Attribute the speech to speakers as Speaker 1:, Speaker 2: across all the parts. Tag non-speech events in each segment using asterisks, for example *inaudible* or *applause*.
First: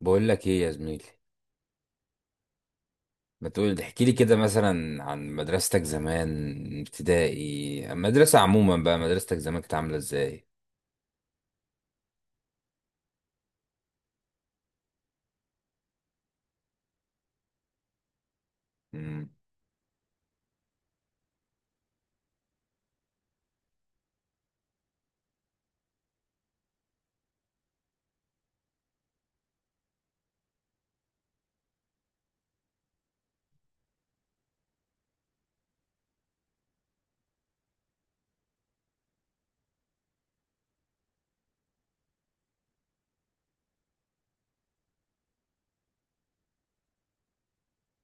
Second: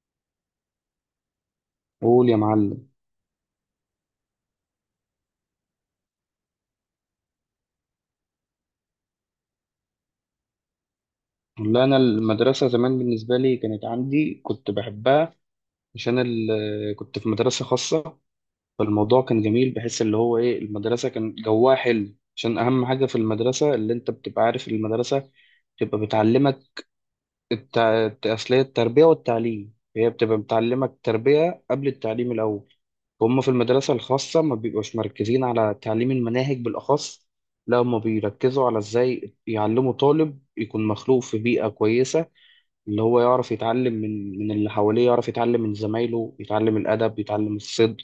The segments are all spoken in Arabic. Speaker 1: بقول لك ايه يا زميلي؟
Speaker 2: قول يا معلم.
Speaker 1: ما تقول احكي لي كده مثلا عن مدرستك زمان، ابتدائي، المدرسة عموما بقى، مدرستك زمان كانت عاملة ازاي؟
Speaker 2: والله انا المدرسه زمان بالنسبه لي كانت عندي كنت بحبها عشان كنت في مدرسه خاصه. فالموضوع
Speaker 1: مم.
Speaker 2: كان جميل، بحس اللي هو ايه المدرسه كان جواها حلو، عشان اهم حاجه في المدرسه اللي انت بتبقى عارف المدرسه تبقى بتعلمك الت... أصلية التربية والتعليم، هي بتبقى بتعلمك التربية قبل التعليم الأول. هم في المدرسة الخاصة ما بيبقوش مركزين على تعليم المناهج بالأخص، لا هم بيركزوا على إزاي يعلموا طالب يكون مخلوق في بيئة كويسة، اللي هو يعرف يتعلم من اللي حواليه، يعرف يتعلم من زمايله، يتعلم الأدب، يتعلم الصدق،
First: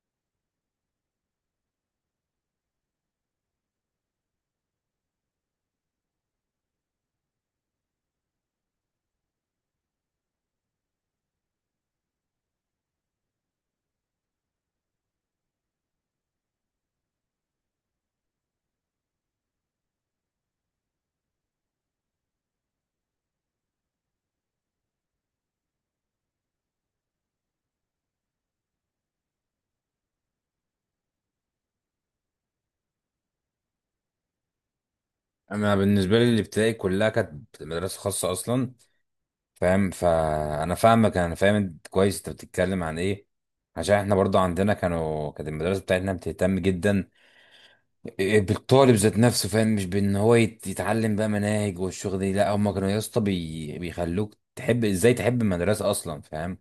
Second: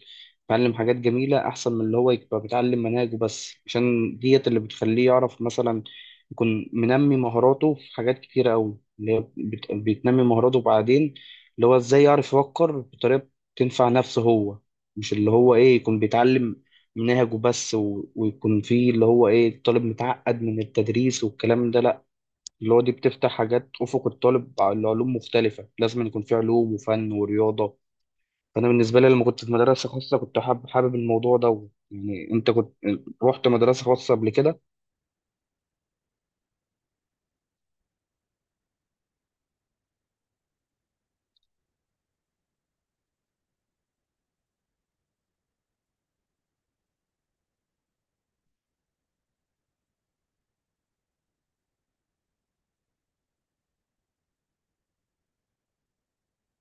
Speaker 2: يتعلم حاجات جميلة أحسن من اللي هو يبقى بيتعلم مناهج بس، عشان ديت اللي بتخليه يعرف مثلا يكون منمي مهاراته في حاجات كتيرة أوي اللي هي بتنمي مهاراته بعدين، اللي هو إزاي يعرف يفكر بطريقة تنفع نفسه هو، مش اللي هو إيه يكون بيتعلم مناهج وبس ويكون فيه اللي هو إيه طالب متعقد من التدريس والكلام ده، لأ. اللي هو دي بتفتح حاجات أفق الطالب على علوم مختلفة، لازم يكون في علوم وفن ورياضة. فأنا بالنسبة لي لما كنت في مدرسة خاصة كنت حابب حابب الموضوع ده. يعني أنت كنت رحت مدرسة خاصة قبل كده؟
Speaker 1: انا بالنسبة لي الابتدائي كلها كانت مدرسة خاصة اصلا، فاهم؟ فانا فاهمك، انا فاهم انت كويس انت بتتكلم عن ايه. عشان احنا برضو عندنا كانت المدرسة بتاعتنا بتهتم جدا بالطالب ذات نفسه، فاهم؟ مش بان هو يتعلم بقى مناهج والشغل دي، لا هم كانوا يا اسطى بيخلوك تحب، ازاي تحب المدرسة اصلا، فاهم؟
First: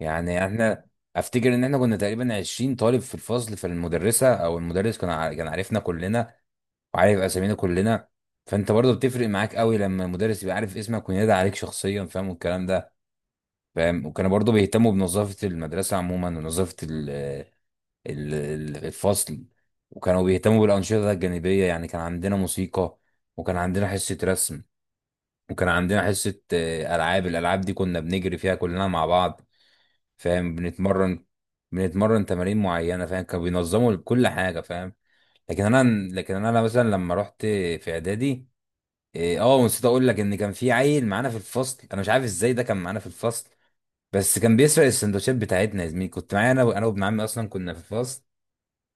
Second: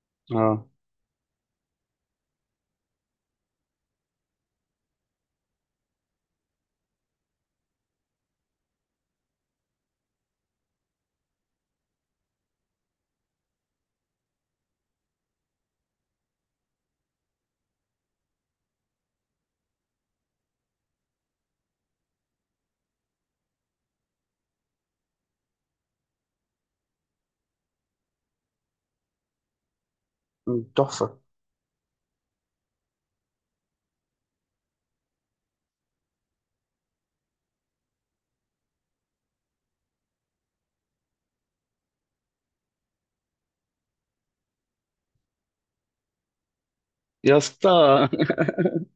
Speaker 1: يعني
Speaker 2: آه.
Speaker 1: احنا افتكر ان احنا كنا تقريبا 20 طالب في الفصل، فالمدرسه او المدرس كان كان عارفنا كلنا وعارف اسامينا كلنا. فانت برضه بتفرق معاك قوي لما المدرس يبقى عارف اسمك وينادي عليك شخصيا، فاهم والكلام ده. فاهم؟ وكانوا برضه بيهتموا بنظافه المدرسه عموما، ونظافه الفصل، وكانوا بيهتموا بالانشطه الجانبيه، يعني كان عندنا موسيقى، وكان عندنا حصه رسم، وكان عندنا حصه الالعاب دي كنا بنجري فيها كلنا مع بعض، فاهم؟
Speaker 2: مم، تحفة.
Speaker 1: بنتمرن، بنتمرن تمارين معينه، فاهم؟ كانوا بينظموا كل حاجه، فاهم؟ لكن انا، لكن انا مثلا لما رحت في اعدادي، إيه، اه ونسيت اقول لك ان كان في عيل معانا في الفصل، انا مش عارف ازاي ده كان معانا في الفصل، بس كان بيسرق السندوتشات بتاعتنا يا زميلي، كنت معايا انا وابن عمي
Speaker 2: يا
Speaker 1: اصلا كنا في
Speaker 2: اسطى.
Speaker 1: الفصل.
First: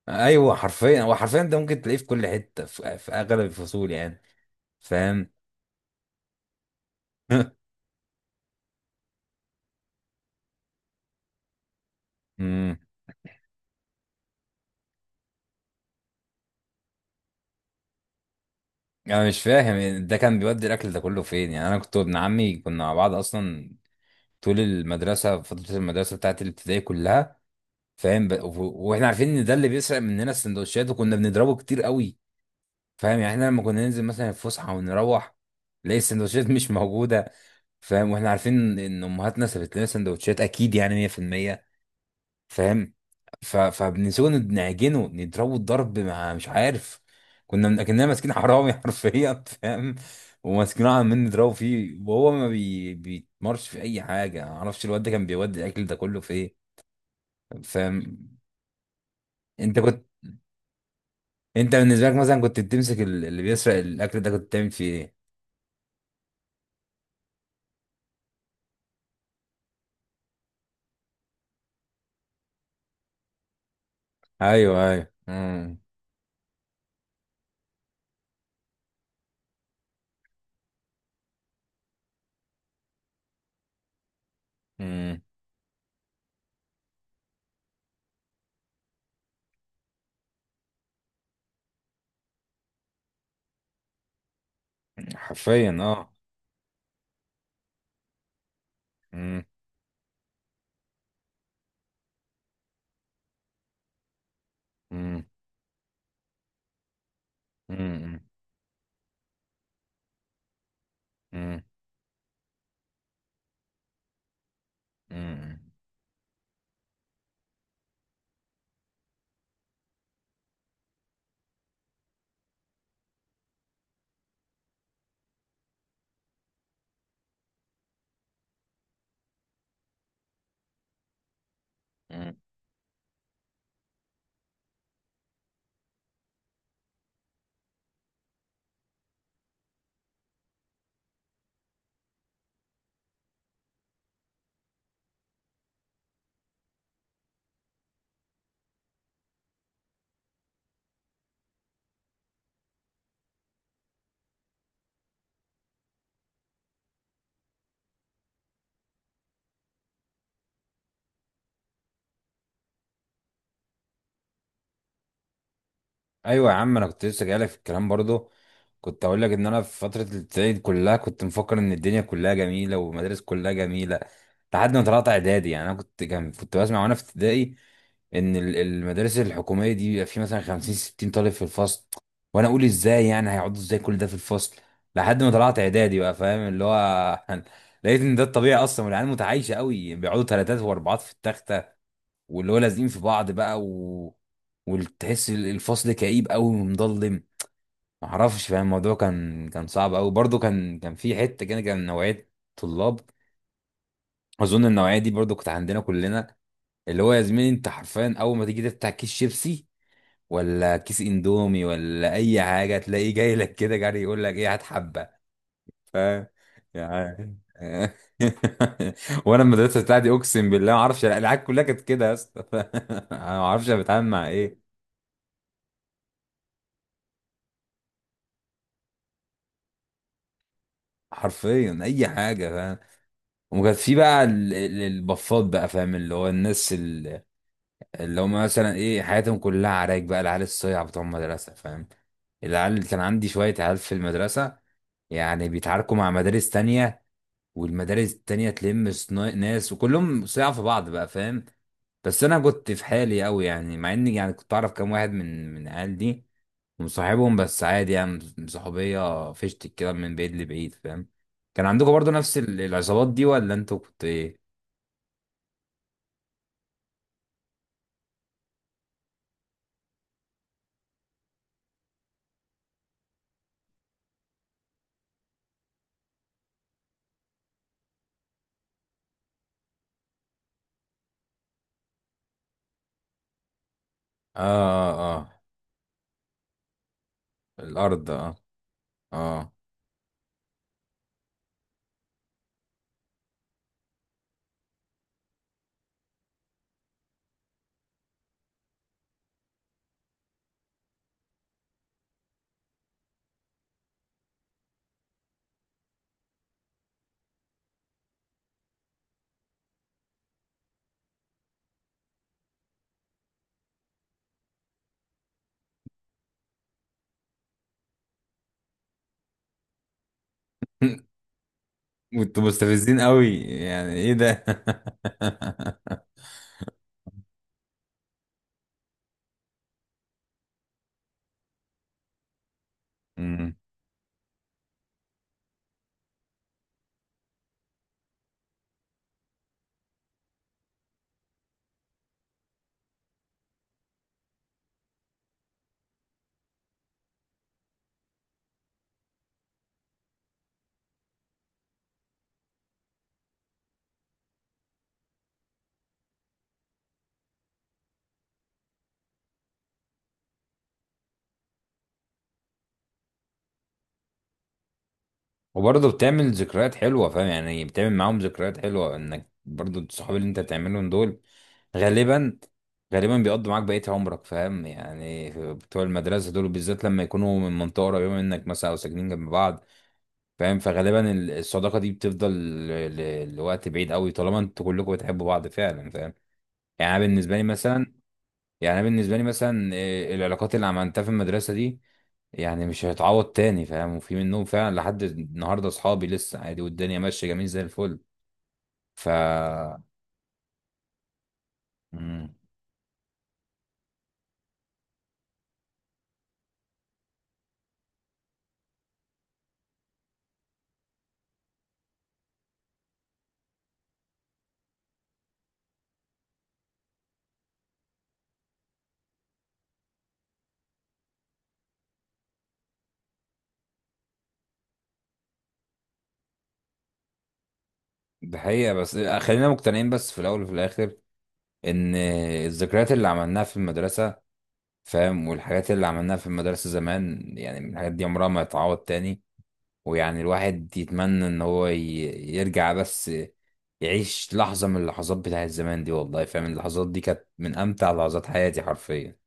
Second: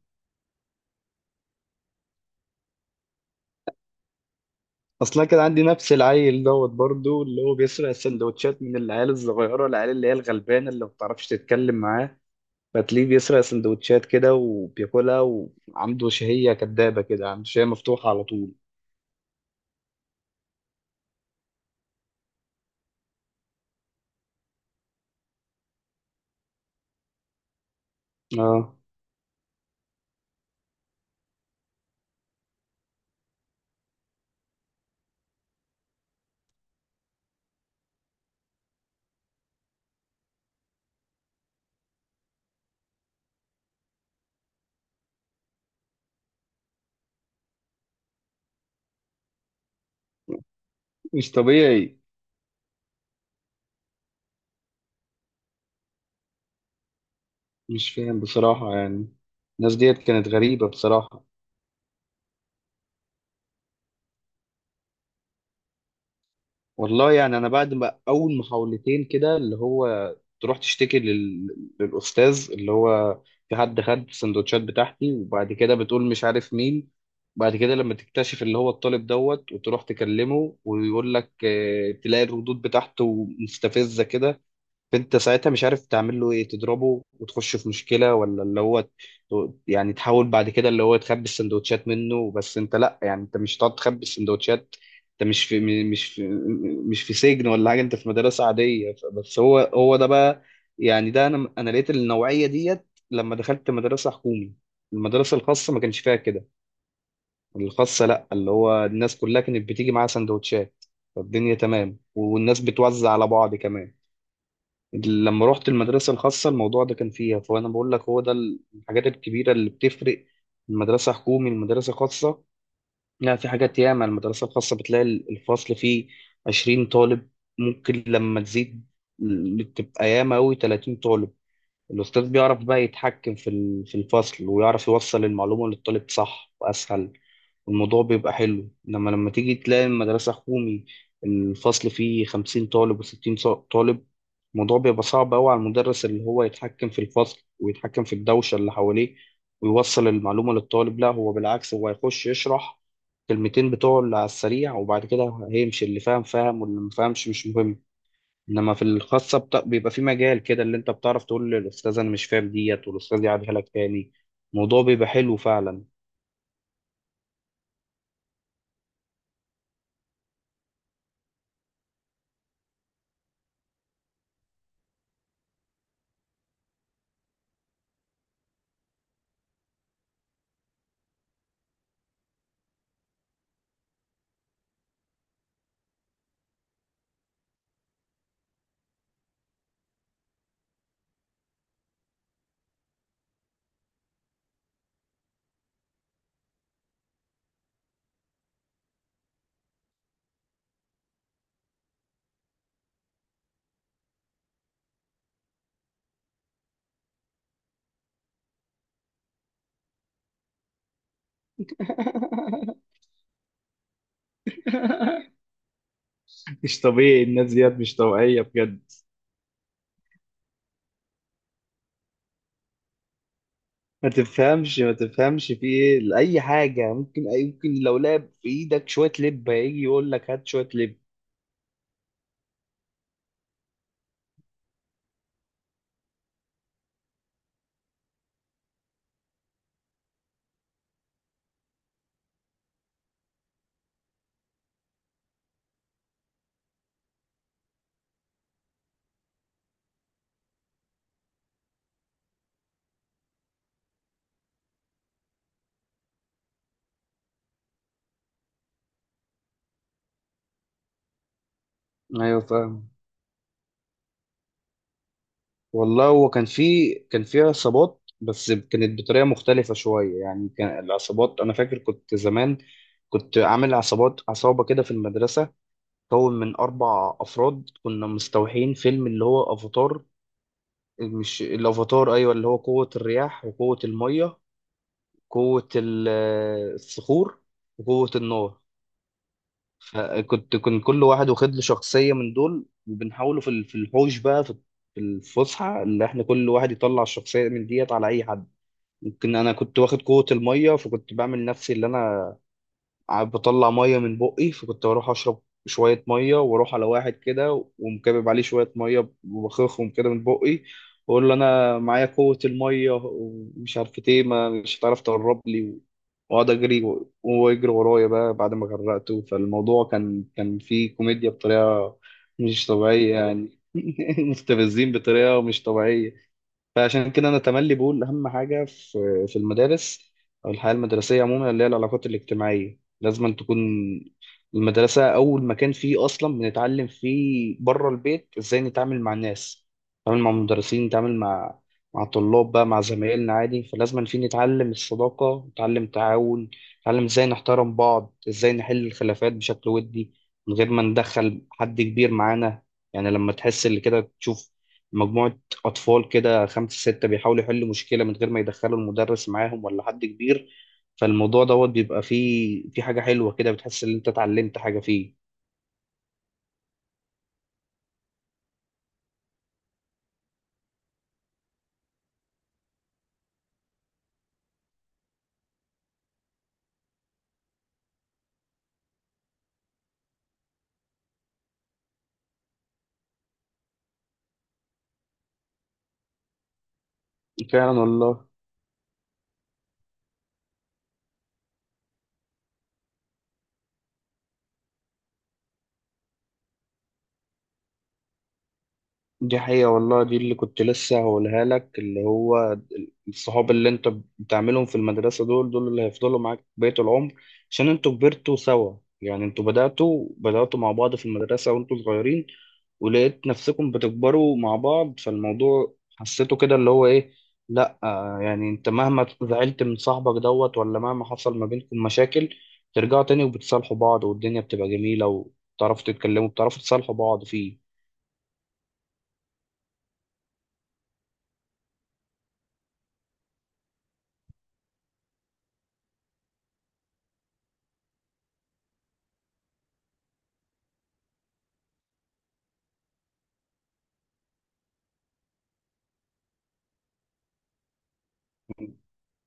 Speaker 1: ايوه حرفيا، هو حرفيا ده ممكن تلاقيه في كل حته، في اغلب الفصول يعني،
Speaker 2: *laughs* أصلا
Speaker 1: فاهم؟
Speaker 2: كان عندي نفس العيل دوت برضو، اللي هو
Speaker 1: *laughs*
Speaker 2: بيسرق السندوتشات من العيال الصغيرة، العيال اللي هي الغلبانة اللي ما بتعرفش تتكلم معاه،
Speaker 1: امم.
Speaker 2: فتلاقيه بيسرق سندوتشات كده وبياكلها، وعنده شهية كدابة كده، عنده شهية مفتوحة على طول.
Speaker 1: انا مش فاهم ده كان بيودي الاكل ده كله فين، يعني انا كنت وابن عمي كنا مع بعض اصلا طول المدرسه، فتره المدرسه بتاعت الابتدائي كلها، فاهم؟
Speaker 2: اه.
Speaker 1: واحنا عارفين ان ده اللي بيسرق مننا السندوتشات، وكنا بنضربه كتير قوي، فاهم؟ يعني احنا لما كنا ننزل مثلا الفسحه ونروح نلاقي السندوتشات مش موجوده، فاهم؟ واحنا عارفين ان امهاتنا سابت لنا سندوتشات اكيد، يعني 100%، فاهم؟ فبنسيبه نعجنه نضربه الضرب، مع مش عارف، كنا ماسكين حرامي *laughs* حرفيا، فاهم؟ وماسكينه عمالين
Speaker 2: مش
Speaker 1: نضربه فيه،
Speaker 2: طبيعي.
Speaker 1: وهو ما بي... بيتمرش في اي حاجه، ما اعرفش الواد ده كان بيودي الاكل ده كله في ايه،
Speaker 2: مش فاهم
Speaker 1: فاهم؟
Speaker 2: بصراحة يعني. الناس
Speaker 1: انت
Speaker 2: ديت
Speaker 1: كنت،
Speaker 2: كانت غريبة بصراحة.
Speaker 1: انت بالنسبه لك مثلا كنت بتمسك اللي بيسرق الاكل ده كنت بتعمل فيه ايه؟
Speaker 2: والله يعني أنا بعد ما أول محاولتين كده، اللي هو تروح تشتكي للأستاذ اللي هو في حد خد السندوتشات
Speaker 1: ايوه، ايوه،
Speaker 2: بتاعتي، وبعد كده
Speaker 1: امم.
Speaker 2: بتقول مش عارف مين، بعد كده لما تكتشف اللي هو الطالب دوت وتروح تكلمه ويقول لك آه، تلاقي الردود بتاعته مستفزة كده، فانت
Speaker 1: امم.
Speaker 2: ساعتها مش عارف تعمل له ايه، تضربه وتخش في مشكله ولا اللي هو يعني تحاول بعد كده اللي هو تخبي السندوتشات منه؟ بس انت لا، يعني انت مش هتقعد تخبي السندوتشات، انت
Speaker 1: حرفيا، اه.
Speaker 2: مش في سجن ولا حاجه، انت في مدرسه عاديه، بس
Speaker 1: امم.
Speaker 2: هو هو ده بقى. يعني ده انا لقيت النوعيه ديت لما دخلت مدرسه حكومي.
Speaker 1: امم.
Speaker 2: المدرسه الخاصه ما كانش فيها كده، الخاصه لا، اللي هو الناس كلها كانت بتيجي معاها سندوتشات، فالدنيا
Speaker 1: امم.
Speaker 2: تمام، والناس بتوزع على بعض كمان. لما
Speaker 1: امم.
Speaker 2: رحت المدرسة الخاصة الموضوع ده كان فيها، فأنا بقول لك هو ده الحاجات الكبيرة اللي بتفرق المدرسة حكومي المدرسة خاصة. لا، في حاجات، ياما المدرسة الخاصة بتلاقي الفصل فيه 20 طالب، ممكن لما تزيد تبقى ياما أوي 30 طالب، الأستاذ بيعرف بقى يتحكم في في الفصل ويعرف يوصل المعلومة للطالب صح وأسهل، والموضوع بيبقى حلو. إنما لما تيجي تلاقي المدرسة حكومي الفصل فيه 50 طالب وستين طالب، الموضوع بيبقى صعب أوي على المدرس اللي هو يتحكم في الفصل ويتحكم في الدوشة اللي حواليه ويوصل المعلومة للطالب. لا، هو بالعكس، هو هيخش يشرح كلمتين بتوع اللي على السريع وبعد كده هيمشي، اللي فاهم فاهم واللي مفهمش مش مهم. انما في الخاصه بيبقى في مجال كده اللي انت بتعرف تقول للاستاذ انا مش فاهم ديت، والاستاذ يعيدها لك تاني، الموضوع بيبقى حلو فعلا.
Speaker 1: ايوه يا عم، انا كنت لسه جايلك في الكلام برضو، كنت اقول لك ان انا في فتره الابتدائي دي كلها كنت مفكر ان الدنيا كلها جميله والمدارس كلها جميله، لحد ما طلعت اعدادي. يعني انا كنت، كنت بسمع وانا في ابتدائي ان المدارس الحكوميه دي بيبقى في مثلا 50 60 طالب في الفصل، وانا اقول ازاي يعني، هيقعدوا ازاي كل ده في الفصل؟ لحد ما طلعت اعدادي بقى، فاهم؟ اللي هو *laughs* لقيت ان ده الطبيعي اصلا، والعيال متعايشه قوي، بيقعدوا ثلاثات واربعات في التخت، واللي هو لازقين في بعض بقى، وتحس الفصل كئيب قوي ومظلم، معرفش، فاهم؟ الموضوع كان صعب قوي برضو، كان في حته كده، كان نوعيه طلاب، اظن النوعيه دي برضو كانت عندنا كلنا، اللي هو يا زميلي انت حرفيا اول ما تيجي تفتح كيس شيبسي ولا كيس اندومي ولا اي حاجه،
Speaker 2: *laughs*
Speaker 1: تلاقيه جاي لك كده جري يقول لك ايه هات حبه،
Speaker 2: مش طبيعي،
Speaker 1: يعني!
Speaker 2: الناس ديت مش طبيعيه بجد،
Speaker 1: *laughs* وانا المدرسه بتاعتي اقسم بالله ما اعرفش، العيال كلها كانت كده يا اسطى *laughs* ما اعرفش انا بتعامل
Speaker 2: ما
Speaker 1: مع ايه،
Speaker 2: تفهمش ما تفهمش في ايه، لاي حاجه ممكن لو لعب في ايدك شويه لب هيجي يقول لك هات شويه لب.
Speaker 1: حرفيا اي حاجه، فاهم؟ وكانت في بقى البفات بقى، فاهم؟ اللي هو الناس اللي هم مثلا ايه، حياتهم كلها عراك بقى، العيال الصيع بتوع المدرسه، فاهم؟ العيال اللي كان عندي، شويه عيال في المدرسه يعني بيتعاركوا مع مدارس تانية، والمدارس التانية تلم ناس، وكلهم صيع في بعض بقى، فاهم؟ بس انا كنت في حالي قوي يعني، مع اني يعني كنت اعرف كام واحد من العيال دي، مصاحبهم بس عادي يعني، صحوبية فشت كده من بعيد لبعيد، فاهم؟ كان عندكم برضو نفس
Speaker 2: ايوه فاهم.
Speaker 1: العصابات دي ولا انتوا كنت ايه؟
Speaker 2: والله هو كان في عصابات، بس كانت بطريقه مختلفه شويه. يعني كان العصابات انا فاكر كنت زمان كنت عامل عصابات، عصابه كده في المدرسه، مكون من أربع أفراد، كنا مستوحين فيلم اللي هو أفاتار. مش الأفاتار، أيوة، اللي هو قوة الرياح وقوة المية،
Speaker 1: اه، اه، آه.
Speaker 2: قوة الصخور،
Speaker 1: الارض،
Speaker 2: وقوة
Speaker 1: اه.
Speaker 2: النار.
Speaker 1: اه.
Speaker 2: كان كل واحد واخد له شخصية من دول، وبنحاوله في في الحوش بقى، في الفسحة، اللي احنا كل واحد يطلع الشخصية من ديت على أي حد. ممكن أنا كنت واخد قوة المية، فكنت بعمل نفسي اللي أنا قاعد بطلع ميه من بقي، فكنت بروح اشرب شويه ميه واروح على واحد كده ومكبب عليه شويه ميه وبخخهم كده من بقي، واقول له انا معايا قوه الميه ومش عارف ايه، ما مش هتعرف تقرب لي، واقعد اجري وهو يجري ورايا بقى بعد ما غرقته. فالموضوع كان فيه
Speaker 1: *laughs*
Speaker 2: كوميديا بطريقه
Speaker 1: انتوا
Speaker 2: مش
Speaker 1: مستفزين
Speaker 2: طبيعيه
Speaker 1: قوي،
Speaker 2: يعني.
Speaker 1: يعني ايه
Speaker 2: *laughs*
Speaker 1: ده؟
Speaker 2: مستفزين بطريقه مش طبيعيه. فعشان كده انا تملي بقول اهم حاجه في المدارس او الحياه المدرسيه عموما اللي هي العلاقات الاجتماعيه، لازم أن
Speaker 1: *laughs*
Speaker 2: تكون.
Speaker 1: *laughs*
Speaker 2: المدرسه اول مكان فيه اصلا بنتعلم فيه بره البيت ازاي نتعامل مع الناس، نتعامل مع المدرسين، نتعامل مع الطلاب بقى، مع زمايلنا عادي، فلازم أن فيه نتعلم الصداقه، نتعلم التعاون، نتعلم ازاي نحترم بعض، ازاي نحل الخلافات بشكل ودي من غير ما ندخل حد كبير معانا. يعني لما تحس اللي كده تشوف مجموعة أطفال كده، خمسة ستة، بيحاولوا يحلوا مشكلة من غير ما يدخلوا المدرس معاهم ولا حد كبير، فالموضوع دوت بيبقى فيه، في حاجة حلوة كده، بتحس إن أنت اتعلمت حاجة فيه.
Speaker 1: وبرضه بتعمل ذكريات حلوة، فاهم؟ يعني بتعمل معاهم ذكريات حلوة، انك برضه الصحاب اللي انت تعملهم دول غالبا، غالبا بيقضوا معاك بقية عمرك، فاهم؟ يعني بتوع المدرسة دول بالذات لما يكونوا من منطقة قريبة منك مثلا، أو ساكنين جنب بعض، فاهم؟ فغالبا الصداقة دي بتفضل لوقت بعيد قوي، طالما انتوا كلكم بتحبوا بعض فعلا، فاهم؟ يعني أنا بالنسبة لي
Speaker 2: فعلا
Speaker 1: مثلا،
Speaker 2: والله.
Speaker 1: يعني أنا بالنسبة لي مثلا العلاقات اللي عملتها في المدرسة دي يعني مش هتعوض تاني، فاهم؟ وفي منهم فعلا لحد النهاردة أصحابي لسه عادي، والدنيا ماشية جميل زي الفل. ف
Speaker 2: دي حقيقة والله، دي اللي كنت لسه هقولها لك، اللي
Speaker 1: مم.
Speaker 2: هو الصحاب اللي انت بتعملهم في المدرسة دول، دول اللي هيفضلوا معاك بقية العمر، عشان انتوا كبرتوا سوا، يعني انتوا بدأتوا مع بعض في المدرسة وانتوا صغيرين، ولقيت نفسكم بتكبروا مع بعض، فالموضوع حسيته كده اللي هو ايه، لا يعني انت مهما زعلت من صاحبك دوت، ولا مهما حصل ما بينكم مشاكل، ترجعوا تاني وبتصالحوا بعض، والدنيا بتبقى جميلة، وتعرفوا تتكلموا، بتعرفوا تصالحوا بعض فيه.
Speaker 1: ده حقيقة، بس خلينا مقتنعين بس في الأول وفي الآخر إن الذكريات اللي عملناها في المدرسة، فاهم؟ والحاجات اللي عملناها في المدرسة زمان، يعني الحاجات دي عمرها ما هتعوض تاني، ويعني الواحد يتمنى ان هو يرجع بس يعيش لحظة من اللحظات بتاعت زمان دي، والله، فاهم؟ اللحظات دي كانت من امتع لحظات حياتي حرفيا.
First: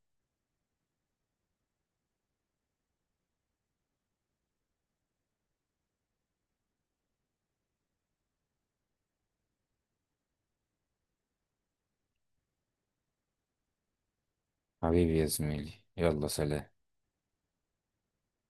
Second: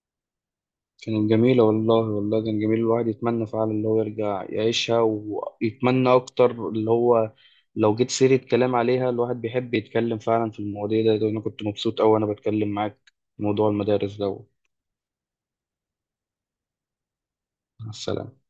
Speaker 2: كانت جميلة والله، والله كان جميل، الواحد يتمنى فعلا اللي هو يرجع يعيشها، ويتمنى أكتر اللي هو لو جيت سيرة كلام عليها الواحد بيحب يتكلم فعلا في المواضيع ده. وأنا كنت مبسوط أوي وأنا بتكلم معاك في موضوع المدارس ده.
Speaker 1: حبيبي يا زميلي، يلا سلام.
Speaker 2: مع السلامة.